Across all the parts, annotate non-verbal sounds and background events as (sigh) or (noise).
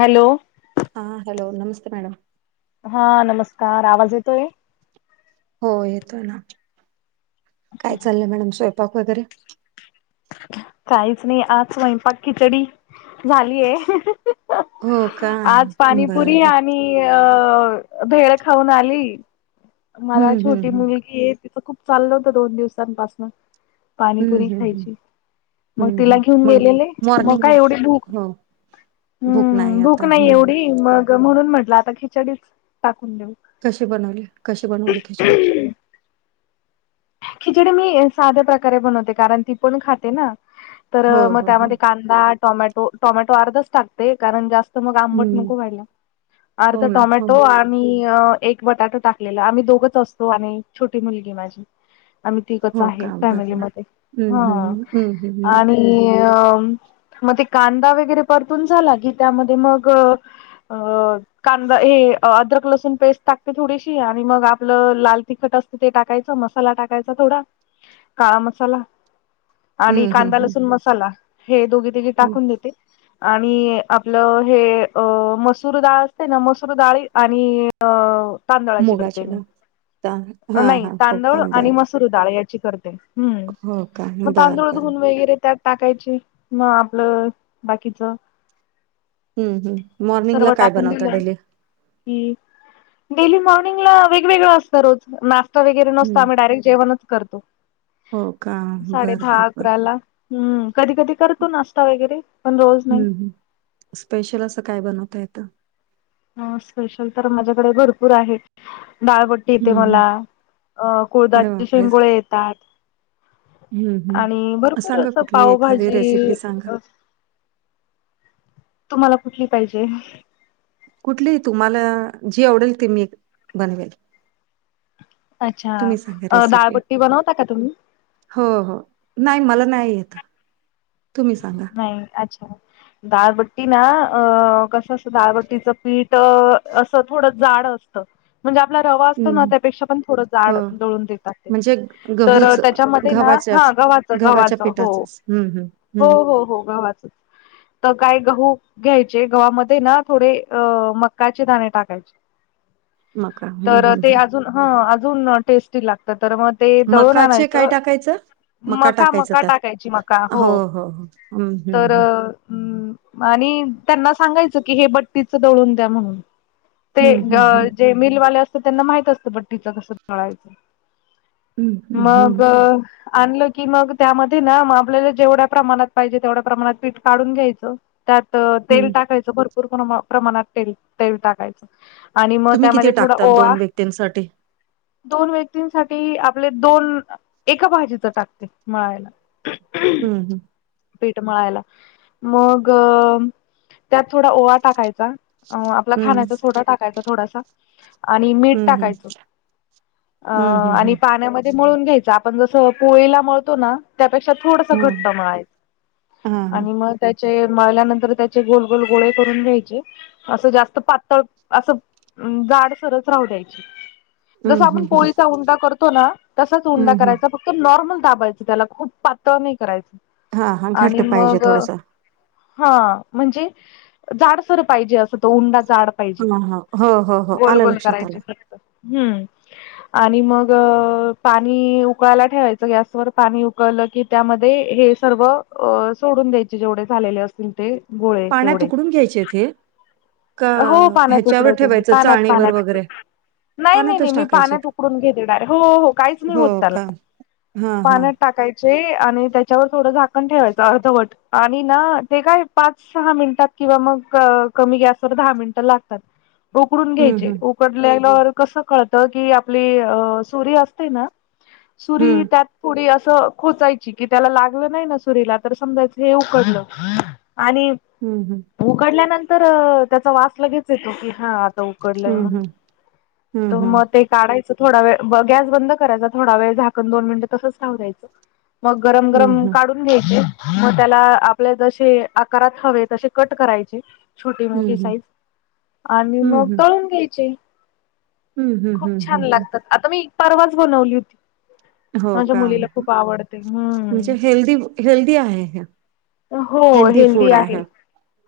Hello. हा hello नमस्ते madam. हा नमस्कार आवाज येतोय. हो येतोय ना काय चाललंय मॅडम स्वयंपाक वगैरे. काहीच नाही आज स्वयंपाक खिचडी झालीये. हो का आज बर पाणीपुरी बर आणि भेळ खाऊन आली मला हम्म हम्म छोटी हम्म मुलगी ये तिच खूप चाललं होतं दोन दिवसांपासून हम्म पाणीपुरी हम्म हम्म खायची मग हम्म तिला हम्म. घेऊन मग गेलेले मग मॉर्निंगला काय एवढी भूक हो हम्म भूक नाही एवढी मग म्हणून म्हटलं आता खिचडीच टाकून देऊ. कशी बनवले कशी बनवली खिचडी. खिचडी मी साध्या प्रकारे बनवते कारण ती पण खाते ना तर हो मग हो हो त्यामध्ये कां दा टोमॅटो टोमॅटो अर्धच टाकते कारण जास्त मग आंबट हम्म नको व्हयला अर्ध हो ना हो टोमॅटो अ आणि एक बटाटो टाकलेला आम्ही दोघच असतो आणि छोटी मुलगी माझी. आम तिकच हो आहे का बरोबर फॅमिलीमध्ये ह हम्म हम्म हम्म हम्म आणि अ अ मग ते कांदा वगैरे परतून झाला की त्यामध्ये मग अ. कांदा हे अद्रक लसूण पेस्ट टाकते थोडीशी आणि मग आपलं लाल तिखट असतें ते टाकायचं मस्त मसाला टाकायचा थोडा काळा मसाला. आणि हम्म हम्म कांदा हम्म लसूण मसाला हे दोघी तघे हम्म टाकून देते. आणि आपलं हे अ मसूर डाळ असते ना मसूर डाळी आणि अ तांदळाची मुगाची करते मी डाळ ता- हा नाही हा हो तांदूळ का बर आणि बर मसूर डाळ याची करते हम हो का मग बर तांदूळ बर धुन वगैरे त्यात टाकायचे म आपलं बाकीच हम्म हम्म मॉर्निंग ला काय बनवत डेली. ती डेली मॉर्निंग ला वेगवेगळ असतं रोज नाश्ता वगैरे नसतो हम्म आम्ही डायरेक्ट जेवणच करतो हो का साडे बर बर दहा बर अकराला हम्म कधी कधी करतो नाशता वगैरे पण रोज नाही. हम्म हम्म स्पेशल असं काय बनवता येत. स्पेशल तर माझ्याकडे भरपूर आहे डाळबट येते हम्म हम्म मला अ अरे कुळदाचे बापरे शेंगोळे येतात. हम्म आणि हम्म भरपूर सांगा असं कुठली एखादी पावभाजी रेसिपी सांगा अस तुम्हाला कुठली पाहिजे. कुठली तुम्हाला जी आवडेल ते मी बनवेल. तुम्ही सांगा अच्छा रेसिपी दाळपट्टी बनवता का तुम्ही हो हो नाही मला नाही येत तुम्ही सांगा नाही अच्छा दाळबट्टी ना अ कसं असं दाळबट्टीचं पीठ असं थोडं जाड असत म्हणजे आपला रवा असतो ना हम्म त्यापेक्षा पण थोडं हो जाड दळून देतात ते म्हणजे तर गहूच त्याच्यामध्ये ना हा गव्हाच गव्हाचा हो हम् हम् हो हो हो गवाचच तर काय गहू घ्यायचे गव्हामध्ये ना थोडे अ मकाचे दाणे टाकायचे मका हम्म तर हम्म ते हम्म अज ह अजून टेस्टी लागतात तर मग ते दळून मकाचे काय आणायचं टाकायचं मका टाकायचं मका त्यात टाकायची मका हो हो हम् तर हम् आणि त्यांना सांगायचं की हे बट्टीच दळून द्या म्हणून ते हम्म हम्म हम्म जे मिलवाले असत त्यांना माहित असतं पट तिचं कसं कळायचं हं, हं, मग हं, आणल की मग त्यामध्ये ना मग आपल्याला जेवढ्या प्रमाणात पाहिजे तेवढ्या प्रमाणात पीठ काढून घ्यायचं त्यात तेल हं. टाकायचं भरपूर प्रमाणात तेल तेल टाकायचं आणि मग तुम्ही किती त्यामध्ये थोडा टाकतात ओवा व्यक्तींसाठी? दोन व्यक्तींसाठी आपले दोन एका भाजीच टाकते मळायला हम् हम् पीठमळायला मग त्यात थोडा ओवा टाकायचा अ आपला हं, खाण्याचा सोटा टाकायचा थोडासा आणि मीठ हं, हं, टाकायचं अ हं, हं, आणि हं. पाण्यामध्ये ळून घ्यायच आपण जस पोळीलाळतो ना त्यापेक्षा थोड घट्ट हां, म्हयच हां, हां. आणि मग त्याचे मळल्यानंतर त्याचे गोल गोल गोळे करून घ्यायचे असं जास्त पातळ असं जाड सरस राहू द्यायची जस हं, हं, आपण हं, पोळीचा उंडा करतो ना तसाच उंडा हं, हं. करायचा फक्त नॉर्मल दाबायचं त्याला खूप पातळ नाही करायच हां, हां. आणि घट्ट पाहिजे मग थोडंसं. हा म्हणजे जाडसर पाहिजे असं तो उंडा जाड हां, हां. हो, हो, हो. गोल आलं गोल लक्षात आलं. करायचे फक्त हम् आणि मग पाणी उकळायला ठेवायचं गॅसवर पाणी उकळलं की त्यामध्ये हे सर्व सोडून द्यायचे जेवढे झालेले असतील ते गोळे पाण्या तेवढे तुकडून घ्यायचेथे हो पाण्यात उकडवते मी ठेवायचं पाण्यात चाळणीवर पाण्यात वगैरे? नाही नाही नाही पाण्यातच मी टाकायचेत? पाण्यात उकडून घे देणार आहे हो हो काहीच नाही हो होत त्याला का? हां, हां. पाण्यात टाकायचे आणि त्याच्यावर थोडं झाकण ठेवायचं अर्धवट आणि ना ते काय पाच सहा मिनिटात किंवा मग कमी गॅसवर दहा मिनट लागतात उकडून हं, घ्यायचे हं, उकडल्याल्या कस कत की आपली सुरी असते ना सु हं, त्यात थोडी असं खोचायची कि त्याला लागलं नाही ना सुरीला तर समजायचं हे उकडलं आणि हम् हम् उकडल्यानंतर त्याचा वास लगेच येतो की हा उकडलंय हं, म्हण हं, हं, तर हं, मग एक काढायचं थोडा वेळ गॅस बंद करायचा थोडा वळ झाकण दोन मिनिटं तसच ठव दयचं मग गरम हं, हं, गरम हं, काढ द्यायचे मग त्याला आपल्या जसे आकारात हवे तसे कट करायचे छोटी मोठी हं, हं, साईज आणि मग हं, तळून घ्यायचे हं, खूप हं, छान हं, हं. लागतात आता मी परवाच बनवली होती हो माझ्या का? मुलीला खूप आवडते म्हणजे हम्म हेल्दी हेल्दी आहे हे हो हेल्दी आहे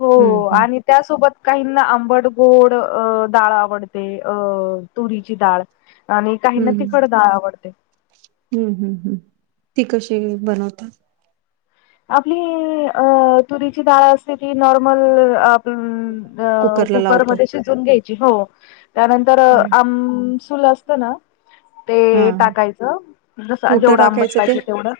हो हम्म हम्म आणि त्यासोबत काहींना आंबड गोड अ डाळ आवडते अ तुरीची डाळ आणि काहीना हम्म तिखड ाळ आवडते हम्म हम्म हम् ती कशे बनवतात? आपली तुरीची डाळ असते ती नॉर्मल अ कुकरला लावतो कुकरमध्ये शि घ्यायची हो त्यानंतर आम सुल असत ना? ते हा टाकायचं जस कुठं जेवढं आंबट टाकायचं ते पाहिजे तेवढं.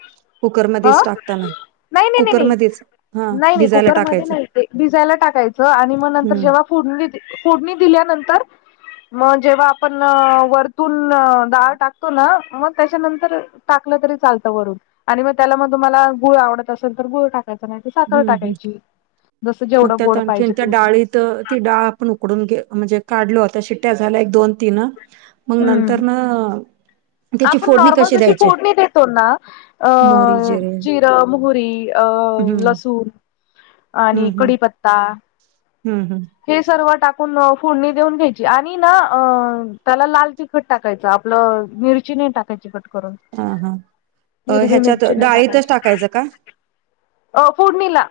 अ कुकरमध्येच टाकताना. नाही नाही नाही नाही कुकरमध्येच हा नाही नाही भिजायला कुकर म टाकायचं नाही ते भिजायला टाकायचं आणि मग नंतर हम्म जेव्हा फोडणी फोडणी दिल्यानंतर मग जेव्हा आपण वर तून डाळ टाकतो ना मग त्याच्यानंतर टाकलं तरी चालतं वरून आणि मग त्याला मग तुम्हाला गुळ आवडत असेल तर गुळ टाक नाहीतर साखर हम्म हम्म टाकायची जसं मग जेवढं त्यात गोड आणखीन पाहिजे त्या तेवढं. डाळीत ती डाळ आपण उकडून म्हणजे काढलो आता शिट्ट्या झाल्या एक दोन तीन मग हम्म नंतर न त्याची आपण फोडणी नॉर्मल कशी जशी द्यायची फूडणी देतो ना अ मोहरी जिरे जिरं मोहरी अ हम्म लसूण आणि कडीपत्ता हम् हम्. हे सर्व टाकून फोडणी देऊन घ्यायची आणि ना त्याला लाल ती खट टाकायचं आपलं मिरची नाही टाकायची कट करून. हा हा हिरवी ह्याच्यात मिरची नाही डाळीतच टाकायची टाकायचं का? अ फोडणीला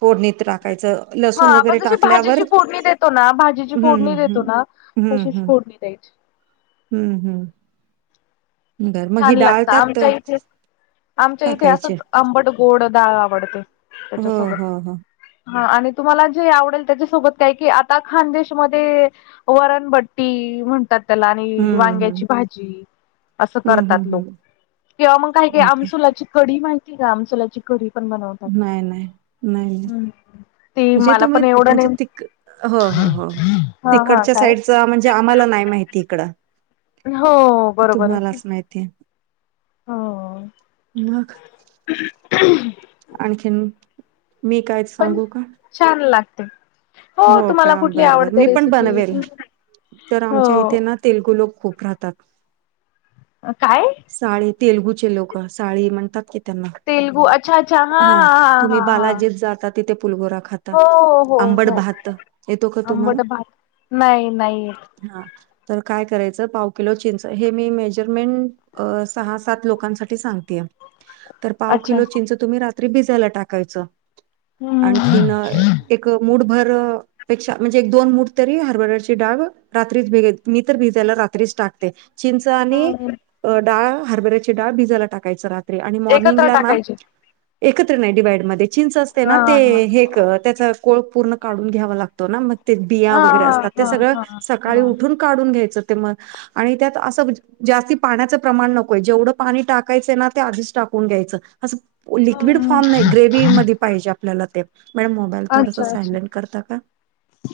फोडणीत टाकायचं हा लसूण वगैरे आपण जशी टाकल्यावर भाजीची फोडणी देतो ना भाजीची हम्म फोडणी देतो हम्म ना हम्म हम्म तशीच फोडणी द्यायची. हम्म हम्. छान लागत त्यात आमच्या इथे आमच्या इथे टाकायची असंच आंबट गोड डाळ आवडते हो त्याच्यासोबत हो हो हा आणि तुम्हाला जे आवडेल त्याच्यासोबत काय कि आता खानदेशमध्ये वरणबट्टी म्हणतात त्याला आणि हम्म हम्म वांग्याची भाजी असं हम्म करतात हम्म लोक हम्म किंवा मग काय काय ओके आमसुलाची कढी माहिती का आमसुलाची कढी? पण बनवतात नाही नाही नाही नाही ती म्हणजे मला तुम्ही पण एवढं म्हणजे नेम तिक हो हा हा काय? ते आम्हाला नाही माहिती इकड हो बरोबर तुम्हालाच माहिती. हो मग? (inaudible) आणखीन मी कायच पण सांगू का? छान लागते. हो तुम्हाला का कुठली बर बर आवडते मी पण रेसिपी बनवेल तर हो. आमच्या इथे ना तेलगु लोक खूप राहतात. काय? साळे तेलुगूचे लोक साळी म्हणतात क त्यांना तेलगू अच्छा अच्छा हा तुम्ही हा हा बालाजीत जाता तिथे पुलगोरा खात हो हो हो हो का आंबट तुम्हाला भात नाही नाही हा तर काय करायचं पाव किलो चिंच हे मी मेजरमेंट अ सहा सात लोकांसाठी सांग तर पाव अच्छा किलो चिंच तुम्ही रात्री भिजायला टाकायचं. हम्म आणखीन एक मूठ भर पेक्षा म्हणजे एक दोन मूठ तरी हरभरची डाळ रात्रीच भि मी तर भिजायला रात्रीच टाकते. चिंच आणि डाळ हरबेराची डाळ भिजायला टाकायचं राहत एकत्र टाकायचे (inaudible) हा हा त्या कोळ पूर्ण काढून घ्यावा लागतो ना मग ते बिया हा वगैरे असतात ते हा सगळं. हा सकाळी हा उठून काढून घ्यायचं ते मग आणि त्यात असं जास्ती पाण्याचं प्रमाण नकोय जेवढं पाणी टाकायचं ना ते आधीच टाकून घ्यायचं असं लिक्विड हा फॉर्म नाही ग्रेव मध्ये पाहिजे आपल्याला ते मॅडम मोबाईल थोडस अच्छा अच्छा सायलेट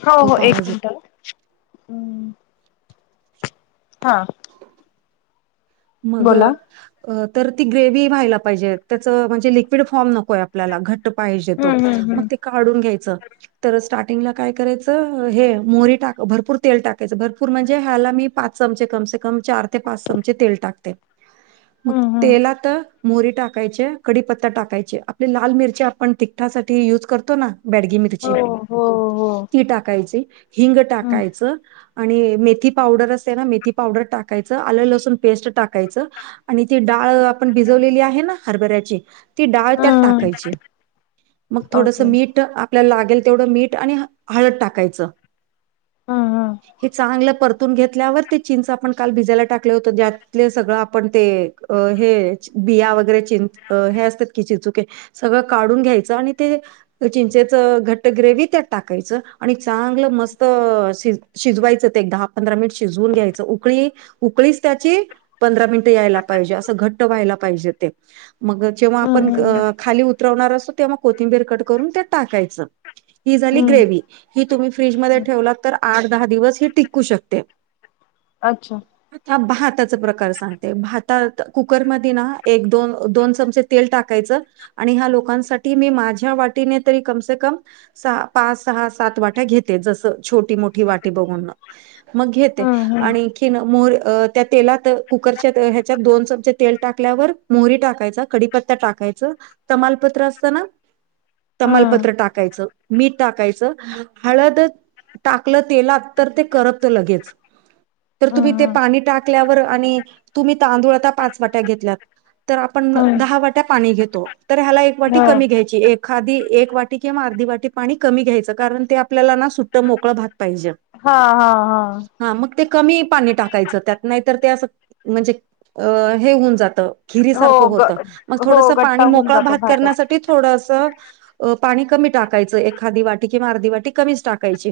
हो हो एक मिनट हम् हा मग तर ती ग्रेव व्हायला पाहिजे त्याचं म्हणजे लिक्विड फॉर्म नकोय आपल्याला घट. पाहिजे तो हम्म हम्म मग ते काढून घ्यायचं. तर स्टार्टिंगला काय करायचं हे मोरी टाक भरपूर तेल टाकायचं भरपूर म्हणजे ह्याला मी. पा चमचे कमसे कम चार ते पाच चमचे तेल टाकते मग हम्म हम्म तेला तर. मोरी टाकायचे कडीीपत्ता टाकायचे आपले लाल मिरच्या आपण तिखठासाठी युज करतो ना. बॅडगिमीथची हम्म हो हो हो ती टाकायची हिंग हम्म टाकायचं. आणि मेथी पावडर असते ना मेथी पावडर टाकायचं आलं लसूण. पेस्ट टाकायच आणि ती डाळ आपण भिजवलेली आहे ना हरभऱ्याची ती डाळ त्यात. टाका हम्म म थोड ओके मी. आपल्याला लागेल तेवढ मीठ आणि हळद टाकायचं हम्म हम्म हे चांगलं पर. ून घेतल्यावर ते चिंच आपण काल भिजाला टाकले होतं त्यात सगळं आपण ते हे बिया वगैरे चिं हे असतात कि चिचुके सगळं काढून घ्यायचं आणि ते चिंचेच घट्ट ग्रेव त्यात टाकायचं आणि चांगलं मस्त शि शिजवायचं ते दहा पंधरा मिनिट शिजवून घ्यायचं उकळी उकळीच त्याची पंधरा मिनिट यायला पाहिजे असं घट्ट व्हायला पाहिजे ते मग जेव्हा आपण हम्म हम्म खाली उतरवणार असतो तेव कोथिंबीर कट करून त्यात टाकायचं ही झाली हम्म ग्रेव ही तुम्ही फ्रीजमध्ये ठेवला तर आठ दहा दिवस ही टिकू शकते अच्छा आता बहतच प्र सांगते भातात कुकर म ना एक दोन दोन चमचे तेल टाकायचं. आणि ह्या लोकांसाठी मी माझ्या वाटीने तरी कमसे कम सहा पाच सहा सात वाट्या घेते जसं छोटी मोठी वाटी बघणं मग घेते हम्म हम्म आणखी मोर त्या तेलात कुकरच्या ह्याच्यात दोन चमचे तेल टाकल्यावर मोहरी टाकायच कडीीपत्ता टाकायच तमालपत्र असतना हम्म तमालपत्र टाकायचं मीठ टाकायचं हळद टाकलं तेलात तर ते करत लगेच तर तुम्ही ते हम्म पाणी टाकल्यावर आणि तुम्ही तांदूळ आता पाच वाट्या घेतल्यात तर आपण हम्म हम्म दहा वाट्या पाणी घेतो तर ह्याला एक वाटी हो कमी घ्यायची एखादी एक वाटी किंवा अर्धी वाटी पाणी कमी घ्यायचं कारण ते आपल्याला ना सुट्ट मोकळं भात पाहिजे हा हा हा हा मग ते कमी पाणी टाकायचं त्यात नाहीतर ते असं म्हणजे अ हे होऊन जातं. खिरी हो सारखं ग होत मग हो थोडसं गट्टा पाणी होऊन मोकळा जातो भात भातच करण्यासाठी- थोडसं पाणी कमी टाकायचं एखादी वाटी किंवा अर्धी वाटी कमीच टाकायची.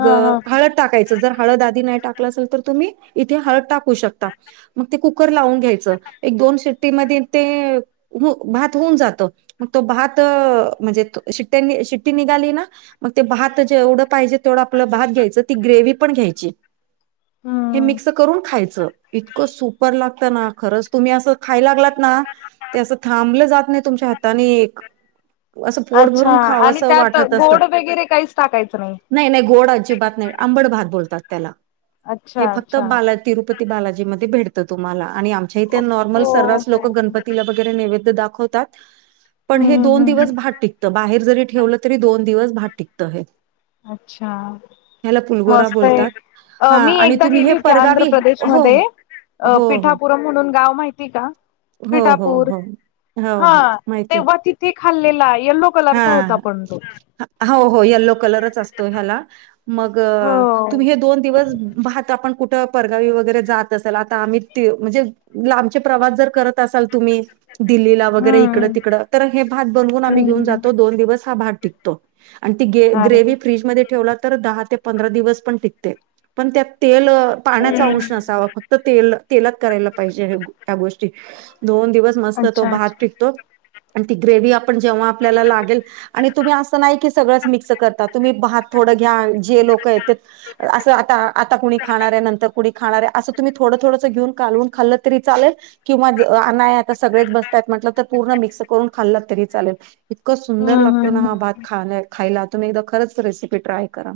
हा हा हळद टाकायचं जर हळद आधी नाही टाकलं असेल तर तुम्ही इथे हळद टाक. शक मग ते कुकर लावून घ्यायचं एक दोन शिट्टीमध्ये ते- हो भात होऊन जातं मग तो भात म्हणजे शिट्ट्यांनी शिट्टी निघाली ना मग ते भात जेवढं पाहिजे तेवढं आपलं भात घ्यायचं ती ग्रेव्ही पण घ्यायची. हे हम्म मिक्स करून खायचं इतकं सुपर लागत ना खरंच तुम्ही असं खायला लागलात ना ते असं थांबलं जात नाही तुमच्या हाताने एक. असं पोट अच्छा भरून आणि खावंसं त्यात वाटत असं गोड वगैरे काहीच टाकायचं नाही. नाही नाही गोड अजी बात नाही आंबड भात बोलतात त्याला. अच्छा अच्छा तिुपती बालाजी म भेटत तुम्हाला आणि आमच्या इथे हो नॉर्मल सर्र हो लोक गणपती तिला वगैरे नैवेद दाखवतात पण हे हम्म हम्म दोन दिवस हम्म भाटिक. बाहेर जरी ठेवलं तरी दोन दिवस भात टिकतं हे अच्छा ह्याला पुलगोरा मस्त आहे बोलतात अ हा मी आणि एकदा तुम्ही गेली हे होती. ते आंध्र परगावी हो प्रदेशमध्येध्ये अ हो हो पिठापुरम म्हणून गाव माहिती का? हो हो पिठापूर हो हो हा हो माहिती आहे. तेव्हा तिथे खाल्लेला येल्लो कलरचा हां, होता पण तो. हो हो यल्लो कलरच असतो ह्याला मग हो तुम्ही हे दोन दिवस पाहात आपण कुगावी वगरे जात असेल आमे प्रवासत असाल तुम्ही दिल्लीला वगैरे इकड हम्म तिकड तर हे भात बनून आम् घेऊन हम्म जात दोन दिवस हा भात टिकतो आणि ती अरे वा. ग्रेव्ही फ्रीजमध्ये ठेवली तर- पंधरा दिवस पण टिकते पण त्या तेल पाण्याचा हम्म अंश नावा फक्त तेल तेलात करायला पाहिजे ह्या गोष्टी दोन दिवस मस्त तो अच्छा भात अच्छा पिकतो आणि ती ग्रेव आपण जेव्हा ला लागेल आणि तुम्ही अस नाही सगळंच मिक्स करता तुम्ही भात थोडं घ्या जे लोक येत असं आता आता कुणी खाणार आहे नंतर कुणी खाणार आहे असं तुम्ही थोडं थोडंस घेऊन कालवून खाल्ल तरी चालेल किंवा अय आता सगळेच बसतयत म्हटलं तर पूर्ण मिक्स करून खाल्लत तरी चालेल इतकं सुंदर हम्म लागतो हम्म ना हा हम्म भात खा खायला तुम्ही एकदा खरंच रेसिपी ट्राय करा